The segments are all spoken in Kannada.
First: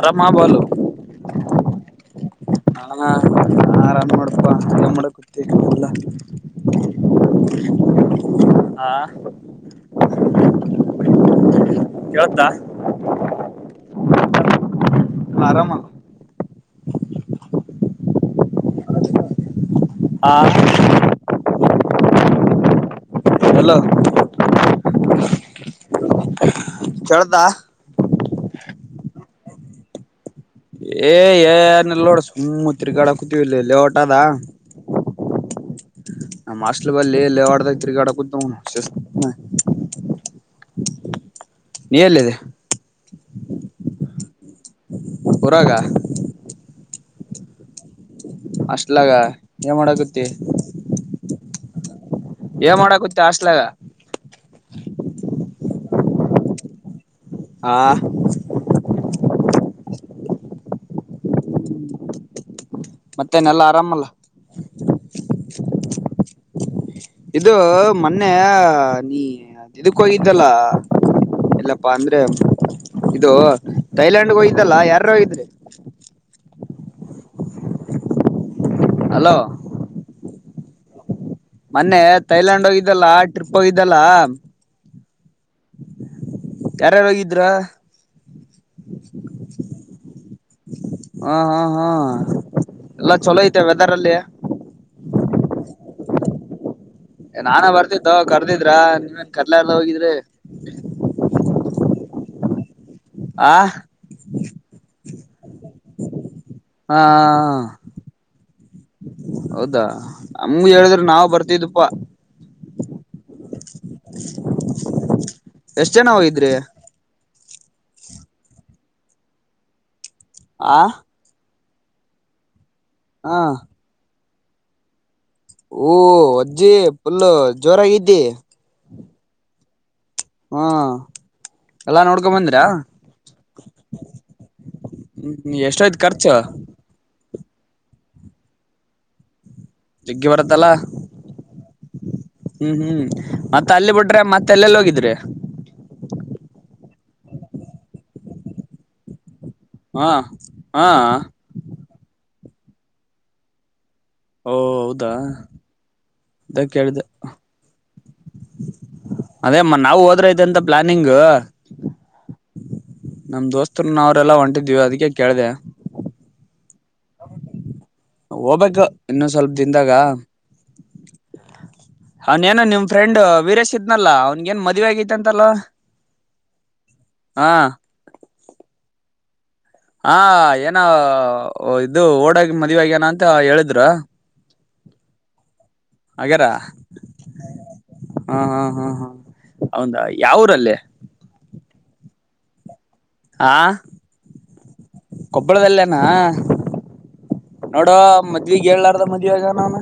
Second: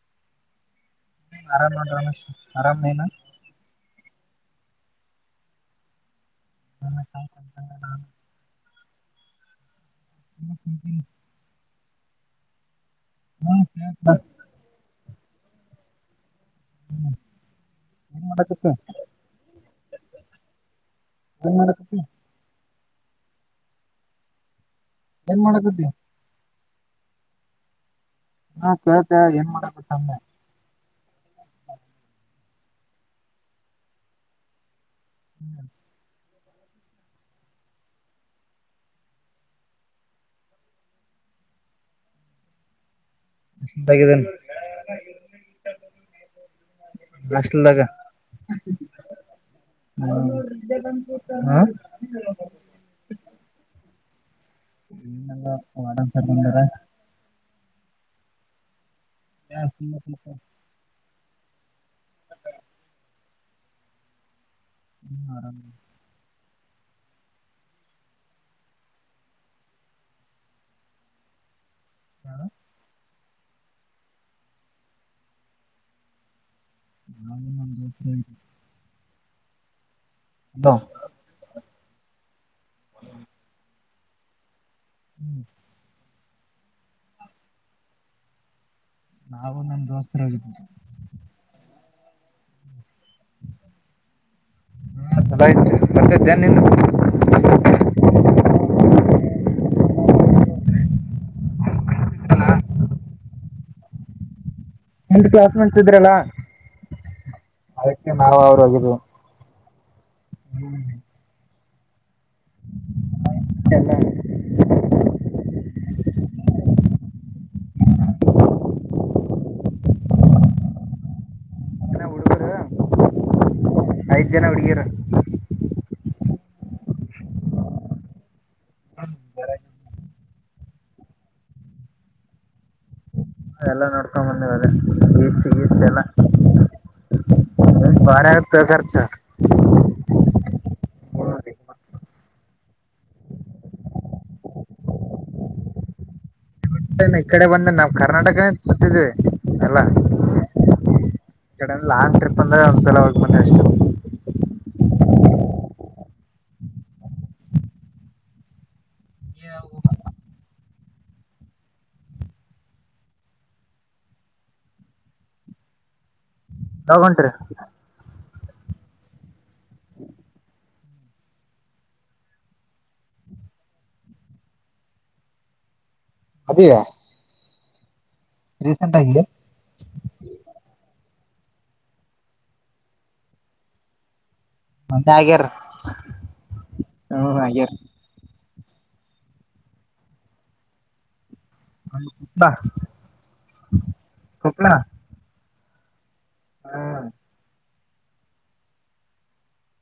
ಅರಮ ಬಾಲು. ಆರಾಮ್ ನೋಡ್ಧನುಷ್ ಆರಾಮ ನೀನ ಪ್ ಏನ್ಮಾಡಾಕತ್ತಿ ಇಲ್ಲಾ [unintelligible] ಹಾ ಕೇಳತ್ತಾ. [unintelligible] ಆರಾಮು ಮಾಡಕ್ಕತ್ತೀನಿ ಹಾ ಮಾಡತಿ [unintelligible] ಹಲೋ ಏನ್ ಮಾಡಕತ್ತಿ. ಕೇಳ್ತಾ ಹಾ ಕೇಳ್ತೇ ಏನ್ ಮಾಡಕತ್ತೊಮ್ಮೆ. ಏ ಏನಲ್ಲ ನೋಡು ಸುಮ್ಮ ತಿರಿಗಾಡ ಕುತೀವಿ ಇಲ್ಲಿ ಲೇಔಟ ಅದ. ಹ್ಮ್ ನಮ್ಮ ಹಾಸ್ಟೆಲ್ ಅಲ್ಲಿ ಲೇಔಟ್ ಬಂದಿ ತಿರುಗಾಡಕತ್ತೀವಿ ಶಿಸ್ತಗಿ. ನೀ ಎಲ್ಲಿದ್ಯ. ಸುಸ್ತಾಗಿದ್ದೇನೆ ಊರಾಗ ಹಷ್ಟಲ್ದಾಗ. ಹಷ್ಟಲಗ ಏ ಮಾಡಕ್ಕತ್ತಿ ಹಾ ಏ ಮಾಡಕತ್ತ ಹಾಸ್ಲಾಗ. [unintelligible] ಹಾ [unintelligible] [unintelligible] ಮತ್ತೇನೆಲ್ಲ ಆರಾಮಲ್ಲ. ಹ್ಮ್ ಆರಾಮ್ ಇದು ಮೊನ್ನೆ ನೀ ಇದಕ್ಕ ಹೋಗಿದ್ದಲ್ಲ ಎಲ್ಲ. ಬಂದ್ರೆ ಇದು ಥೈಲ್ಯಾಂಡ್ಗೆ ಹೋಗ್ದಲ್ಲ ಯಾರಾರೋಗಿದ್ರಿ. ನಾನು ನಮ್ ಗರ್ಲ್ ಫ್ರೆಂಡ್. ಹಲೋ ಹಲೋ ಮನ್ನೆ ತೈಲ್ಯಾನ್ಡ್ ಹೋಗ ಇದಲ್ಲ ಟ್ರಿಪ್ ಹೊಗಿದ್ ಇದಲ್ಲಾ ಹ್ಮ್ ಯಾರ್ಯಾರೋಗಿದ್ರ ನಾವು ನಮ್ ದೋಸ್ತ್ [unintelligible] ಹಾ ಹಾ ಹಾ ಎಲ್ಲ ಚಲೋ ಐತೆ ವೆದರ್ ಅಲ್ಲಿ. ಹಾ ಚಲೋ ಇತ್ತು ಬರ್ತಿದ್ದೆನ್ ನಿನ್ ನಾನಾ ಬರ್ತಿದ್ದೋ ಕರ್ದಿದ್ರ ನೀವೇನ್ ಕರಿಲಾರ್ದ್ ಎಲ್ಲ ಹೋಗಿದ್ರೆ ಆ. [inaudible] ಎಂಟ್ ಕ್ಲಾಸ್ ಹಾ ಅದಕ್ಕೆ ನಾವು ಅವ್ರು ಹೋಗಿದ್ವು ಹೌದಾ ನಮ್ಗ್ ಹೇಳಿದ್ರ ನಾವು ಬರ್ತಿದ್ದು. ಪ್ಪ. [unintelligible] ಝನ ಹೋಗಿದ್ರಿ. ಆ. ಮಗ್ನೆ ಹಡುಗುರ. ಆ. ಐದ ಜನಾ ಹುಡ್ಗಿರ. ಊ ಅಜ್ಜಿ ಫುಲ್ಲು ಜೋರಾಗ ಇದ್ದಿ. [unintelligible] ಹ್ಹೂ ಎಲ್ಲಾ ನೋಡ್ಕೊಂಬಂದಿರ್ಯಾ. ಎಲ್ಲಾ ನೋಡ್ಕೊಂಬ ಬಂದೇವಿ ಅಲ್ಲೇ ಗೀಚ್ ಹ್ಮ್ ಗೀಚ್ ಎಷ್ಟೋಯ್ತ್ ಜನಾ. ಖರ್ಚು ಹ್ಮ್ ಪಾಡ್ಯಾ ಪೇಕಾರಥಾ. ಜಗ್ಗಿ ಬರುತ್ತಲ್ಲಾ ಹ್ಮ್ ಹ್ಮ್ ಮತ್ತ ಅಲ್ಲಿ ಬಿಟ್ರೆ ಮತ್ತ ಎಲ್ಲೆಲ್ಲ ಹೋಗಿದ್ರಿ. ಪಟ್ಟನೆ ಈ ಕಡೆ ಬಂದ ನಾವ್ ಕರ್ನಾಟಕನೇ ಛತ್ತಿದೇ. ಎಲ್ಲ ಹಾ ಹಾ ಈ ಕಡೆನು ಲಾಂಗ್ ಟ್ರಿಪ್. ಪಂದ್ರ್ಯಾ ಒಂದ್ಸಲಾ ಹೋಗ ಬಂದ್ಯಾ ಎಷ್ಟು. ಹೋದಾ ಅದ ಕೇಳ್ದಿ ಅಹ್ ಅದೇಮ್ಮ ನಾವು ಯಾವಾಗ ಹೋದ್ರೆ ಇದೆ ಅಂತ ಪ್ಲಾನಿಂಗೂ. ನಮ್ ದೋಸ್ತರುನ್ನ ನಾವ್ರೆಲ್ಲಾ ಹೊಂಟಿದ್ವಿ ಅದಿಕ್ಕೆ ಕೇಳ್ದ್ಯಾ. ಯಾವಗ್ ಹೊಂಟಿರೀ. ಹೋಗ್ಬೇಕು ಇನ್ನೊ ಸ್ವಲ್ಪ ದಿನ್ದಾಗಾ ಹನ್ಯಾನ ನಿಮ್ ಫ್ರೆಂಡು ವೀರೇಶ್ ಇದ್ನಲ್ಲಾ ಅವನ್ಗೇನ್ ಮದ್ವಿ ಆಗಿತಿ ಅಂತಲ್ಲೊ. ಅಭಿಯ. ಹ್ಹಾ. ರೀಸೆಂಟ್ ಆಗಿಲೇ. ಹಾ ಏನವ ಓ ಇದು ಓಡ ಹೋಗಿ ಮದುವಿ ಆಗ್ಯಾನ ಅಂತ ಹೇಳಿದ್ರು. ಮಂದಾಗ್ಯರ ಹ್ ಆಗ್ಯಾರ. ಹಾ ಹಾ ಹಾ ಅವುಂದಾ ಯಾ ಊರ ಅಲ್ಲೇ. ಗಂಡ ಕುತ್ತಾ. ಆ ಕೊಪ್. ಬುಡದಲ್ಲೇನಾ. ಹ್ಮ್ ನೋಡೋ ಮದ್ವಿಗ್ ಹೇಳ್ಲಾರ್ದ ಮದ್ವೆ ಆಗ್ಯಾನ ಅವ್ನ.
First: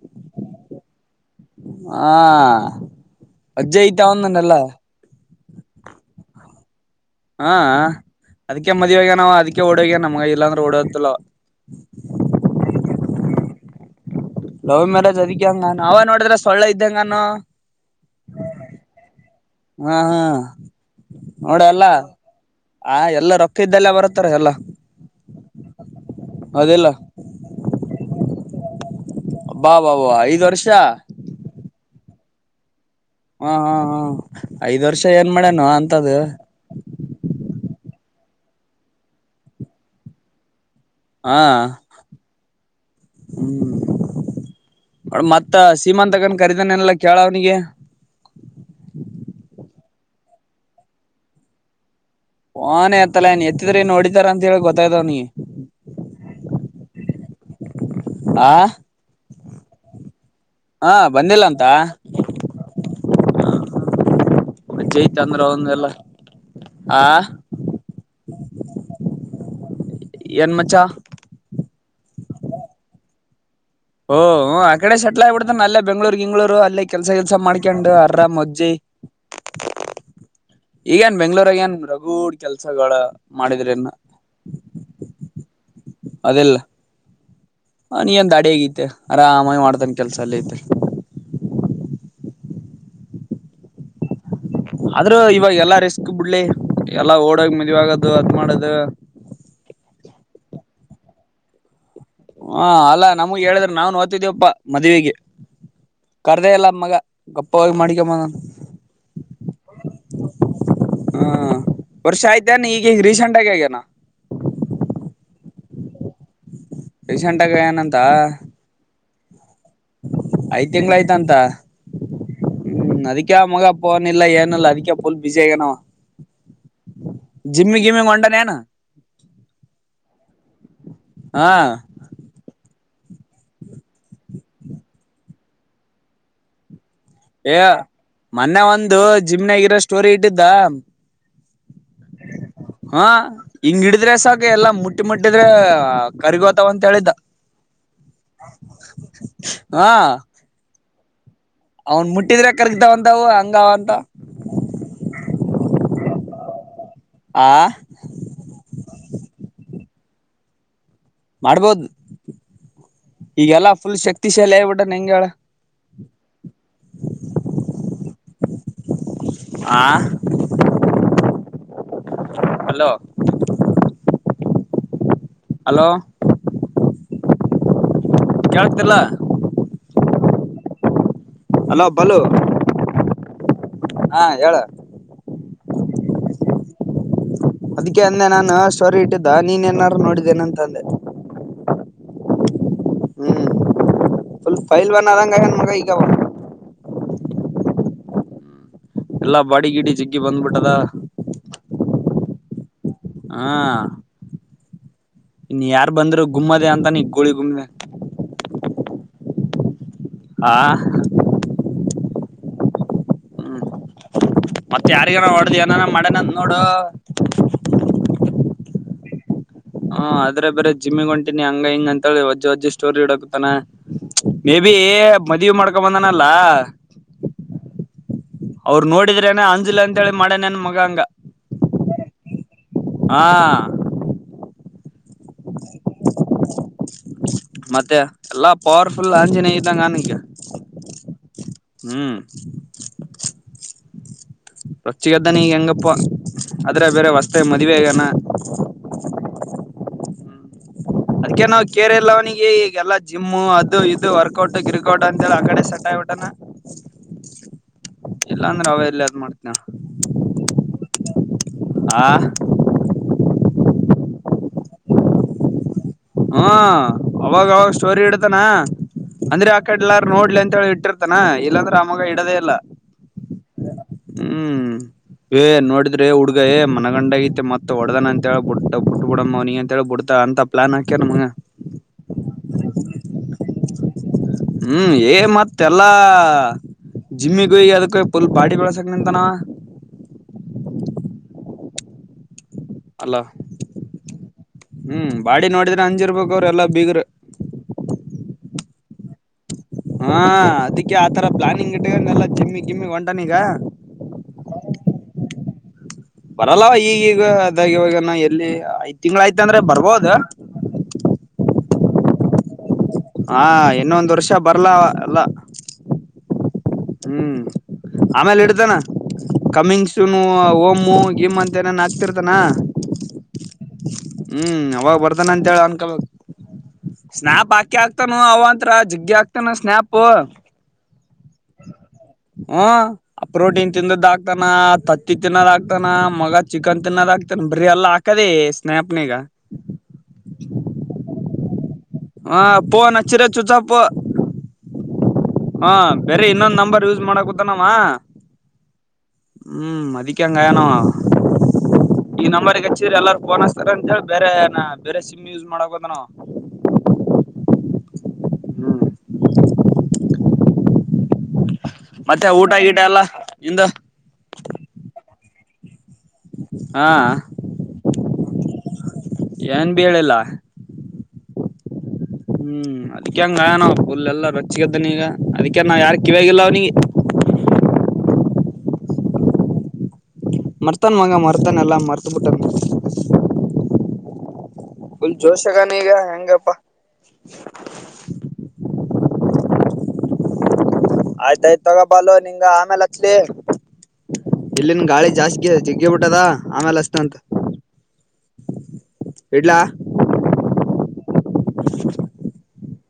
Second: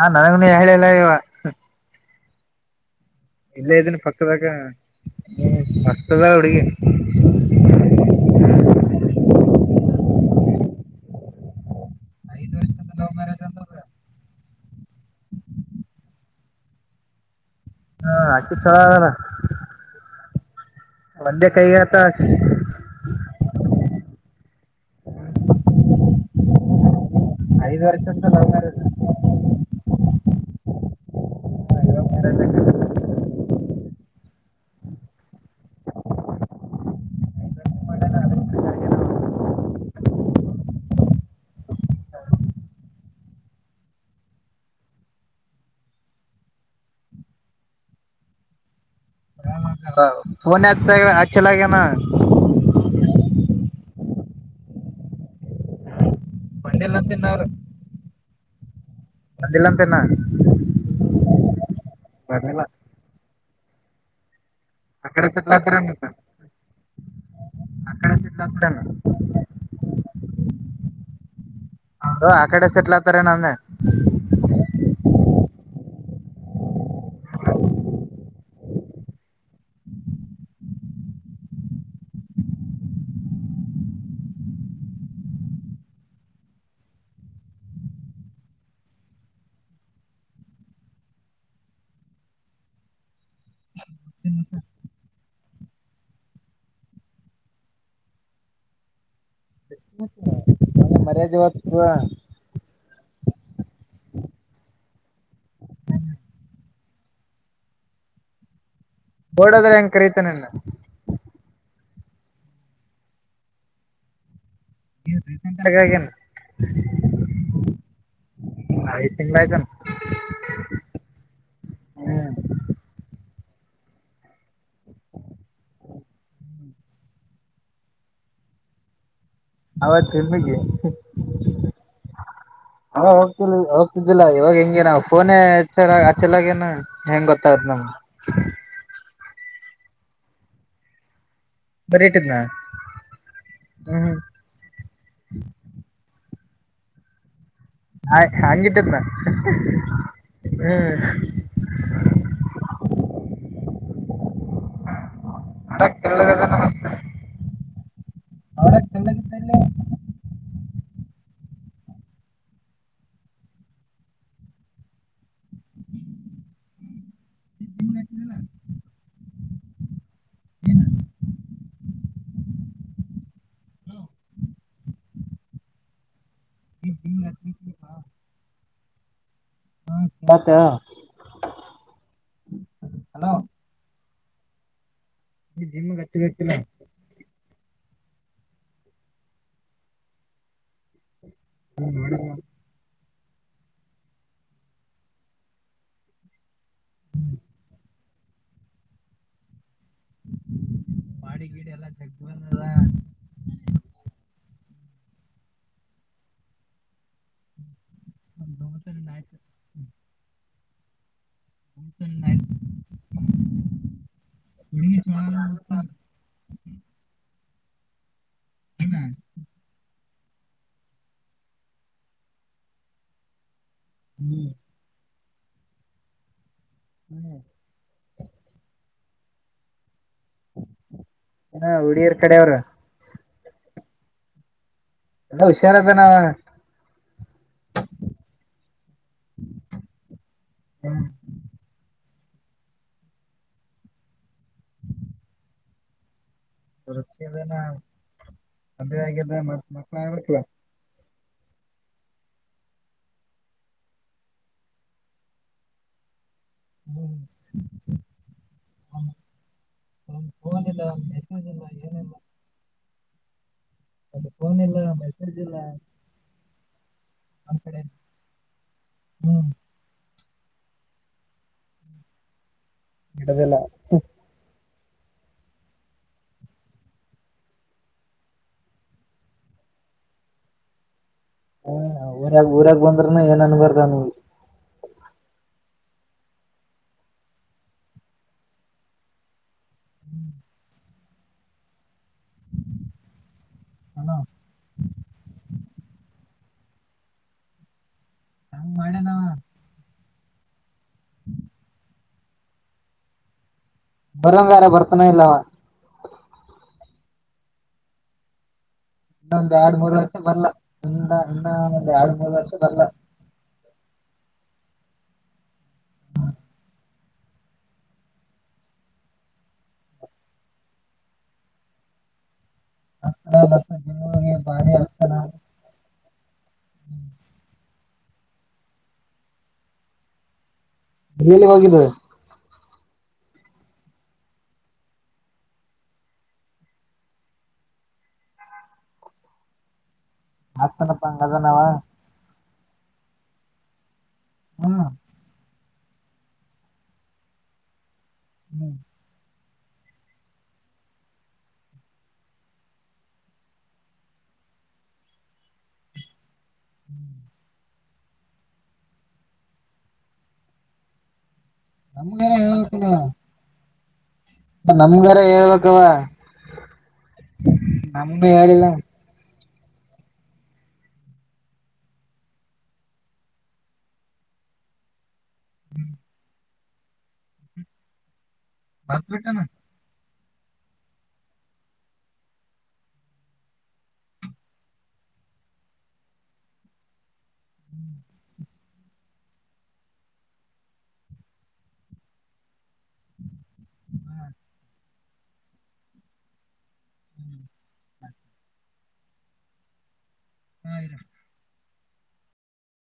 ನಾನ್ ಅವ್ನಿ ಹೇಳಿಲ್ಲ ಇವ ಹ್. ಆ. ಇಲ್ಲೇ ಇದೀನಿ ಪಕ್ಕದಾಗ ಪಕ್ಕದಾಗ ಹುಡ್ಗಿ. [inaudible] ಹಾ ಅದಿಕ್ಕೆ ಮದ್ವಿ ಆಗ್ಯಾನ ಅವ ಅದಿಕ್ಕೆ ಓಡ ಹೋಗ್ಯಾನ ಮಗಾ ಇಲ್ಲಾ ಅಂದ್ರ ಓಡ್ ಹೋಗ್ತಿಲ್ಲವ್. ಐದು ವರ್ಷದ ಲವ್ ಮ್ಯಾರೇಜ್ ಅಂತ ಅದ. ಲವ್ ಮ್ಯಾರೇಜ್ ಅದಿಕ್ಕೆ ಹಂಗಾನಾ ಅವ ನೋಡಿದ್ರೆ ಸೊಳ್ಳೆ ಇದ್ದಂಗನೋ. ಹಾ ಹಕಿ ಚಲೋ ಆಗ್ಯದ. ಹಾ ಹಾ ನೋಡ ಎಲ್ಲಾ ಆ ಎಲ್ಲ ರೊಕ್ಕ ಇದ್ದಲ್ಲ ಬರುತ್ತಾರ ಎಲ್ಲ ಹೌದಿಲ್ಲ. ಐದ್ ವರ್ಷ ಅಂತ ಲವ್ ಮ್ಯಾರೇಜ್ ಅಂತ. ಅಬ್ಬಬಾ ಐದ್ ವರ್ಷ. [inaudible] ಹಾ ಹಾ ಹ ಐದ್ ವರ್ಷ ಏನ್ ಮಾಡೇನು ಅಂತದು. [unintelligible] ಹಾ ಹ್ಮ್ ಮತ್ತ ಸೀಮಾಂತಗನ್ ಖರೀದಾನೇನಲ್ಲ ಕೇಳ ಅವ್ನಿಗೆ. ಒ ಫೋನ್ ಹೆತ್ತಲ ಹಚ್ಚಲಾಗ್ಯಾನ. ಫೋನ್ ಎತ್ತಲಗ್ಯಾನ ಎತ್ತಿದ್ರ ಇನ್ನ ಹೊಡಿತಾರೆ ಅಂತ ಹೇಳಿ ಗೊತ್ತಾಯ್ದ ಅವ್ನಿಗೆ. ಬಂದಿಲ್ಲ ಅಂತ ಇನ್ನು ಅವ್ರು. ಆ ಬಂದಿಲ್ಲ ಅಂತ ಇನ್ನ. ಹಾ ಬಂದಿಲ್ಲ ಅಂತ. ಬರ್ಲಿಲ್ಲ ವಜ್ಜಿ ಆ ಐತಿ ಕಡೆ ಅಂದ್ರ ಸೆಟ್ಲ್ ಅವನ್ದ ಎಲ್ಲಾ ಆತಾರೇನ ಆ. [unintelligible] ಏನ್ ಮಚ್ಚಾ. ಅವರು ಆ ಕಡೆ ಸೆಟ್ಲ್ ಆತರೆನ್ ಅಂದೇ. ಓಹ್ ಹೂ ಆ ಕಡೆ ಸೆಟ್ಲ ಆಗ್ಬಿಡ್ತನ ಅಲ್ಲೇ ಬೆಂಗಳೂರ್. ರು ಗಿಂಗಳೂರು ಅಲ್ಲೇ ಕೆಲ್ಸ ಗಿಲ್ಸ ಮಾಡ್ಕೊಂಡ್ ಅರ್ರಾಮ ವಜ್ಜೆ ಈಗ ಎನ್ ಬೆಂಗ್ಳೂರಾಗ ಏನ್ ರಗುಡ್ ಕೆಲ್ಸಗಳ ಮಾಡಿದ್ರ ಇನ್ ಅದಿಲ್ಲ. ಅವ್ನಿಗೆನ್ ದಾಡಿ ಆಗೇತಿ ಆರಾಮಾಗಿ ಮಾಡ್ತನ್ ಕೆಲ್ಸ ಅಲ್ಲೇ ಇದ್ದ್. ಆದ್ರೂ ಇವಾಗ್ ಎಲ್ಲಾ ರಿಸ್ಕ್ ಬುಡ್ಲೆ ಎಲ್ಲಾ ಓಡೋಗಿ ಮದ್ವಿ ಆಗದು ಅದ್ ಮಾಡೋದು. ಮರ್ಯಾದಿ ಹೊತ್ತದ. ಹಾ ಅಲ್ಲಾ ನಮುಗ್ ಹೇಳಿದ್ರ ನಾವುನು ಹೊತ್ದೀವಪ್ಪ ಮದ್ವಿಗೆ ಕರ್ದೇ ಇಲ್ಲ ಮಗ ಗಪ್ಪವಾಗಿ ಮಾಡಿಕೇಮ್ಮ್ ಬಂದನ. ಓಡೋದ್ರ ಹೆಂಗ್ ಕರೀತನ್ ಏನ್. ಹಾ ವರ್ಷ ಆಯ್ತಾನ್ ಈಗ್ ಈಗ್ ರೀಸೆಂಟ್ ಆಗಿ ಆಗ್ಯನಾ. ಈಗ್ ರಿಸೆಂಟ್ ಆಗಿ ಆಗ್ಯಾನ. ರೀಸೆಂಟಾಗಿ ಆಗ್ಯಾನಂತ. ತಿಂಗಳಯ್ತೆನ್. ಐದ್ ತಿಂಗ್ಳ ಆಯ್ತಂತ ಹ್ಮ್ ಹ್ಮ ಅದಿಕೆ ಆ ಮಗ ಪ್ಪೋನಿಲ್ಲ ಏನಿಲ್ಲ ಅದಿಕೆ ಫುಲ್ ಬಿಸಿ ಆಗ್ಯನ ಅವ ಜಿಮ್ಮಿ ಗಿಮ್ಮಿ ಹೊಂಟಾನ್ ಏನ್. ಅವತ್ತಿಮ್ಮಿಗಿ. ಹಾ ಅವಾಗ್ ಹೋಗ್ ಹೋಗ್ತಿದ್ದಿಲ್ಲ ಇವಾಗ ಹೆಂಗೆನ ಫೋನೇ ಆಚ ಅಚಲಾಗೇನ. ಹೇ ಮನ್ನೆ ಒಂದು. ಜಿಮ್ನಾಗಿರೋ ಸ್ಟೋರಿ ಇಟ್ಟಿದ್ದ. ಬರೀಟಿದ್ನ ಹಾ ಹಿಂಗ್ ಹಿಡಿದ್ರೆ ಹ್ಮ್ ಸಾಕ್ ಎಲ್ಲಾ ಮುಟ್ ಮುಟ್ಟಿದ್ರೆ ಕರಿಗೋತ್. ಅತವ್ ಅಂತ ಹೇಳಿದ್ದ. ಹಾಯ್ ಹ್ಯಾಂಗಿದ್ರನ ಹ ಹ್ಮ್. ಅವನ್ ಮುಟ್ಟಿದ್ರೆ ಕರ್ಗತಾವಂತವು ಹಂಗಾವಂತ. [unintelligible] ಆ [unintelligible] ಮಾಡ್ಬೋದು ಈಗೆಲ್ಲಾ ಫುಲ್ ಶಕ್ತಿಶಾಲಿ ಆಗ್ಬಿಟ್ಟನ್ ಹೆಂಗ್ ಹೇಳ ಲ್ಲ [unintelligible] ಆ [inaudible] ಹಲೋ ಹಲೋ [inaudible] ಕೇಳುತ್ತಿಲ್ಲ. ಬತ್ತ ಹಲೋ ಬಾಲು ಹಲೋ ಹಾ ಹೇಳು ನೀ ಜಿಮ್ಗ್ ಹಚ್ಬೇಕತಿಲ್ಲ. ಅದಕ್ಕೆ ಅಂದೆ ನಾನು ಸ್ಟೋರಿ ಇಟ್ಟಿದ್ದ ನೀನೇನಾರು ನೋಡಿದ್ದೇನ ಅಂತಂದೆ. ಹ್ಮ್ ಫುಲ್ ಫೈಲ್ವಾನ್ ಆದಂಗ್ ಆಗ್ಯಾನ ಮಗ ಈಗವ. ಎಲ್ಲಾ ಬಾಡಿ ಗೀಡಿ ಜಿಗ್ಗಿ ಬಂದ್ಬಿಟ್ಟದ. ದೆ. ಇನ್ಯಾರ್ ಬಂದ್ರು ಗುಮ್ಮದೆ ಅಂತಾನ ಈ ಗೂಳಿ ಗುಮ್ಲೆ. [unintelligible] ಹಾಂ [unintelligible] ಮತ್ತ ಯಾರಿಗನ ಹೊಡ್ದ್ ಏನಾನ ಮಾಡ್ಯನಂತ್ ನೋಡೊ [inaudible] ಹ್ಮ್ ಆದ್ರ ಬೇರೆ ಜಿಮ್ಮಿಗ್ ಹೊಂಟಿನಿ ಹಂಗ ಹಿಂಗ ಅಂತ ಹೇಳಿ ವಜ್ಜ ವಜ್ಜ ಸ್ಟೋರಿ ಇಡಾಕತ್ತನ. ಮೇಬಿ ಮದಿವಿ ಮಾಡ್ಕೊ ಬಂದನಲ್ಲಾ ಹ್ಮ್ ನೋಡಿದ್ರೇನೆ ಅಂಜಲಂತ್ ಹೇಳಿ ಹ ಹುಡಿರ್ ಕಡೆ ಅವ್ರು. ಹಾಂ ಎಲ್ಲ ಹುಷಾರದನ ಮತ್ತೆ ಎಲ್ಲಾ ಪವರ್ಫುಲ್ ಅಂಜನೇ ಇದ್ದಂಗಾನಿಗ ಹ್ಮ್. [inaudible] ರೊಚ್ಚಿಗೆದ್ದಾನ ಈಗ ಹೆಂಗಪ್ಪ. ಆದ್ರೆ [unintelligible] ಬೇರೆ ಹೊಸ್ತಾಗಿ ಮದ್ವೆ ಆಗ್ಯಾನ ಮದುವೆ ಆಗಿದೆ ಮತ್ತ್ ಮಕ್ಳು ಆಗಬೇಕಲ. ಅದ್ಕ್ಕೆ ನಾವ್ ಕೇರೆ ಇಲ್ಲ ಅವನಿಗೆ ಈಗ ಎಲ್ಲ ಜಿಮ್ಮು ಅದು ಇದು ವರ್ಕೌಟ್ ಕ್ರಿಕೌಟ್ ಅಂತಲ್ಲ ಆ ಕಡೆ ಸೆಟ್ ಆಬಟನ. ಇಲ್ಲ ಅಂದ್ರೆ ಅವ ಎಲ್ಲಿ ಅದ್ ಮಾಡ್ತನ ಫೋನ್ ಇಲ್ಲ ಮೆಸೇಜ್ ಇಲ್ಲ ಆ. ಒಂದು ಫೋನ್ ಇಲ್ಲ ಮೆಸೇಜ್ ಇಲ್ಲ. ಹಾ ಅವಾಗ ನಮ್ ಅವಾಗ ಕಡೆ ಸ್ಟೋರಿ ಇಡತಾನ ಹ್ಮ್ ಅಂದ್ರೆ ಆಕಡ್ಲಾರ ನೋಡ್ಲಿ ಅಂತ ಇ ಇಟ್ಟಿರ್ತಾನ ಇಲ್ಲಾಂದ್ರ ಆಮಾಗ ಇಡದೆ ಇಲ್ಲ ಇಡದಿಲ್ಲ ಹ್ಮ್ ಏ ನೋಡಿದ್ರೆ ಹುಡ್ಗ ಏ ಮನಗಂಡ ಆಗತೆ ಮತ್ ಹೊಡ್ದನ ಅಂತ ಹೇಳಿ ಬುಟ್ ಬುಟ್ಟ ಬಿಟ್ಟ ಬಿಡಮ್ಮ ಅವನಿಗ ಅಂತ ಹೇಳಿ ಬಿಡ್ತಾ ಅಂತ ಪ್ಲಾನ್ ಹಾಕ್ಯರ್ ನಮಗ. ಹ್ಮ್ ಊರಾಗ್ ಊರಾಗ್ ಬಂದ್ರನು ಏನ್ ಅನ್ಬಾರ್ದ ಅವ್ನಿಗೆ ಹ್ಮ್ ಏ ಮತ್ತೆಲ್ಲಾ ಜಿಮ್ಮಿಗ ಹೋಗಿ ಅದಕ್ಕ ಪುಲ್ ಬಾಡಿ ಬೆಲಸ [unintelligible] ಹ್ಮ್ ಹಲೋ ಹ್ಮ್ ಬಾಡಿ ನೋಡಿದ್ರೆ ಅಂಜಿರ್ಬೇಕ್ ಅವ್ರರು ಎಲ್ಲಾ ಬಿಗರು ಅಂಗ್ ಮಾಡೆನ. ಹಾ ಅದಕ್ಕೆ ಆತರ ಪ್ಲಾನಿಂಗ್ ಇಟ್ಕಂಡ್ ಎಲ್ಲಾ ಜಿಮ್ಮಿಗ್ ಗಿಮ್ಮಿಗ್ ಹೊಂಟಾನ ಈಗ. ಬರೋನ್ ಬೇರೆ ಬರ್ತಾನೇ ಇಲ್ಲ ಅವ ಬರಲ್ಲವ ಈಗೀಗ ಅದಾಗ ಹೋಗ್ಯಾನ್ ಎಲ್ಲಿ ಆಯ್ ಇನ್ನೊಂದ್ ಎರಡ್ ಮೂರು ವರ್ಷ ಬರ್ಲಾ ಇಂದ ಇನ್ನ ಎರಡ್ ಮೂರ ವರ್ಷ ಬರ್ಲ ಹಾ ಇನ್ನೊ ಒಂದ್ ವರ್ಷ ಬರಲ್ಲ ಅವ ಅಲ್ಲ ಹ್ಮ್ ಆಮೇಲೆ ಇಡ್ತಾನ ಕಮಿಂಗ್ ಸೂನು ಹೊಮು ಗಿಮ್ ಅಂತ ಏನೇನ್ ಹಾಕ್ತಿರ್ತಾನ. ಹಸ್ತಾನ ಬರ್ತ ಜಿಮ್ ಹೋಗಿ ಹ್ಮ್ ಬಾಡಿ ಅವಾಗ ಹಸ್ತಾನ ಬರ್ತಾನ ಅಂತ ಹೇಳ ಅನ್ಕಬೇಕು ಸ್ನ್ಯಾಪ್ ಹಾಕೇ ಹಾಕ್ತನ್ ಆತಾನು ಅವಂತ್ರ ಜಗ್ಗಿ ಹಾಕ್ತಾನ ಸ್ನ್ಯಾಪ್ [unintelligible] ಆಗಿದೆ ಹ ಆ ಪ್ರೋಟೀನ್ ತಿಂದದ್ ಆಕ್ತಾನ ತತ್ತಿ ತಿನ್ನೋದ್ ಆಕ್ತಾನ ಮಗ ಚಿಕನ್ ತಿನ್ನೋದ್ ಆಕ್ತಾನ ಬರಿ ಎಲ್ಲ ಹಾಕದಿ ಸ್ನ್ಯಪ್ನಗ ಹತ್ತನಪ್ಪಾಂಗ ಅದನಾವ ಹಾ ಫೋನ್ ಹಚ್ರೆ ಚುಚಾಪ್ಪು. ಹಾ ಹಾ ಬೇರೆ ಇನ್ನೊಂದ್ ನಂಬರ್ ಯೂಸ್ ಮಾಡಕುತಾನವ ಹ್ಮ್ ಹ್ಮ್ ಅದಿಕೆ ಹಂಗಾಯನವ ಈ ನಂಬರ್ಗ್ ಹಚ್ಚಿದ್ರ ಎಲ್ಲಾರು ಫೋನ್ ಹಚ್ತಾರ್ ಅಂತೇಳಿ ಬೇರೆ ಏನ ಬೇರೆ ಸಿಮ್ ಯೂಸ್ ಮಾಡಕೊತಾನವ. ಹ್ಮ್ ಹ್ಮ್ ಮತ್ತೆ ನಮ್ಗಾರ ಊಟಗೀಟ ಎಲ್ಲ ನಿಂದು? ನಮ್ಗರಾ ಹೇಳ್ಬೇಕವ. ಹಾ ನಂಬಿ ಹೇಳಿಲ್ಲ. ಏನ್ಬಿ ಹೇಳಿಲ್ಲ. ಹ್ಮ್ ಅದಿಕೆ ಹಂಗ್ ಆಗ್ಯಾನವ್ ಪುಲ್ ಎಲ್ಲಾ ರೊಚ್ಚಿಗೆದ್ದಾನೀಗ. ಅದಕ್ಕೆ ನಾವ್ಯಾರು ಕಿವ್ಯಗಿಲ್ಲ ಅವ್ನಿಗೆ. ಹಾಕ್ಬಿಟ್ಟಾನ. ಮರ್ತನ್ ಮಗ ಮರ್ತಾನ ಎಲ್ಲಾ ಮರ್ತ ಬಿಟ್ಟನೆ. ಫುಲ್ ಜೋಶಗಾನ ಈಗ ಹೆಂಗಪ್ಪಾ. ಆಯ್ತಾಯ್ತತ್ ತಗೋಪಾ ಲೊ ನಿಂಗ ಆಮೇಲ್ ಹಚ್ಲಿ ಇಲ್ಲಿನ್ ಗಾಳಿ ಜಾಸ್ತಿಗೆ ಜೆಗ್ಗೆ ಬಿಟ್ಟದ ಆಮೇಲೆ ಹ ತ್ತಂತ ಇಡ್ಲಾ. [inaudible]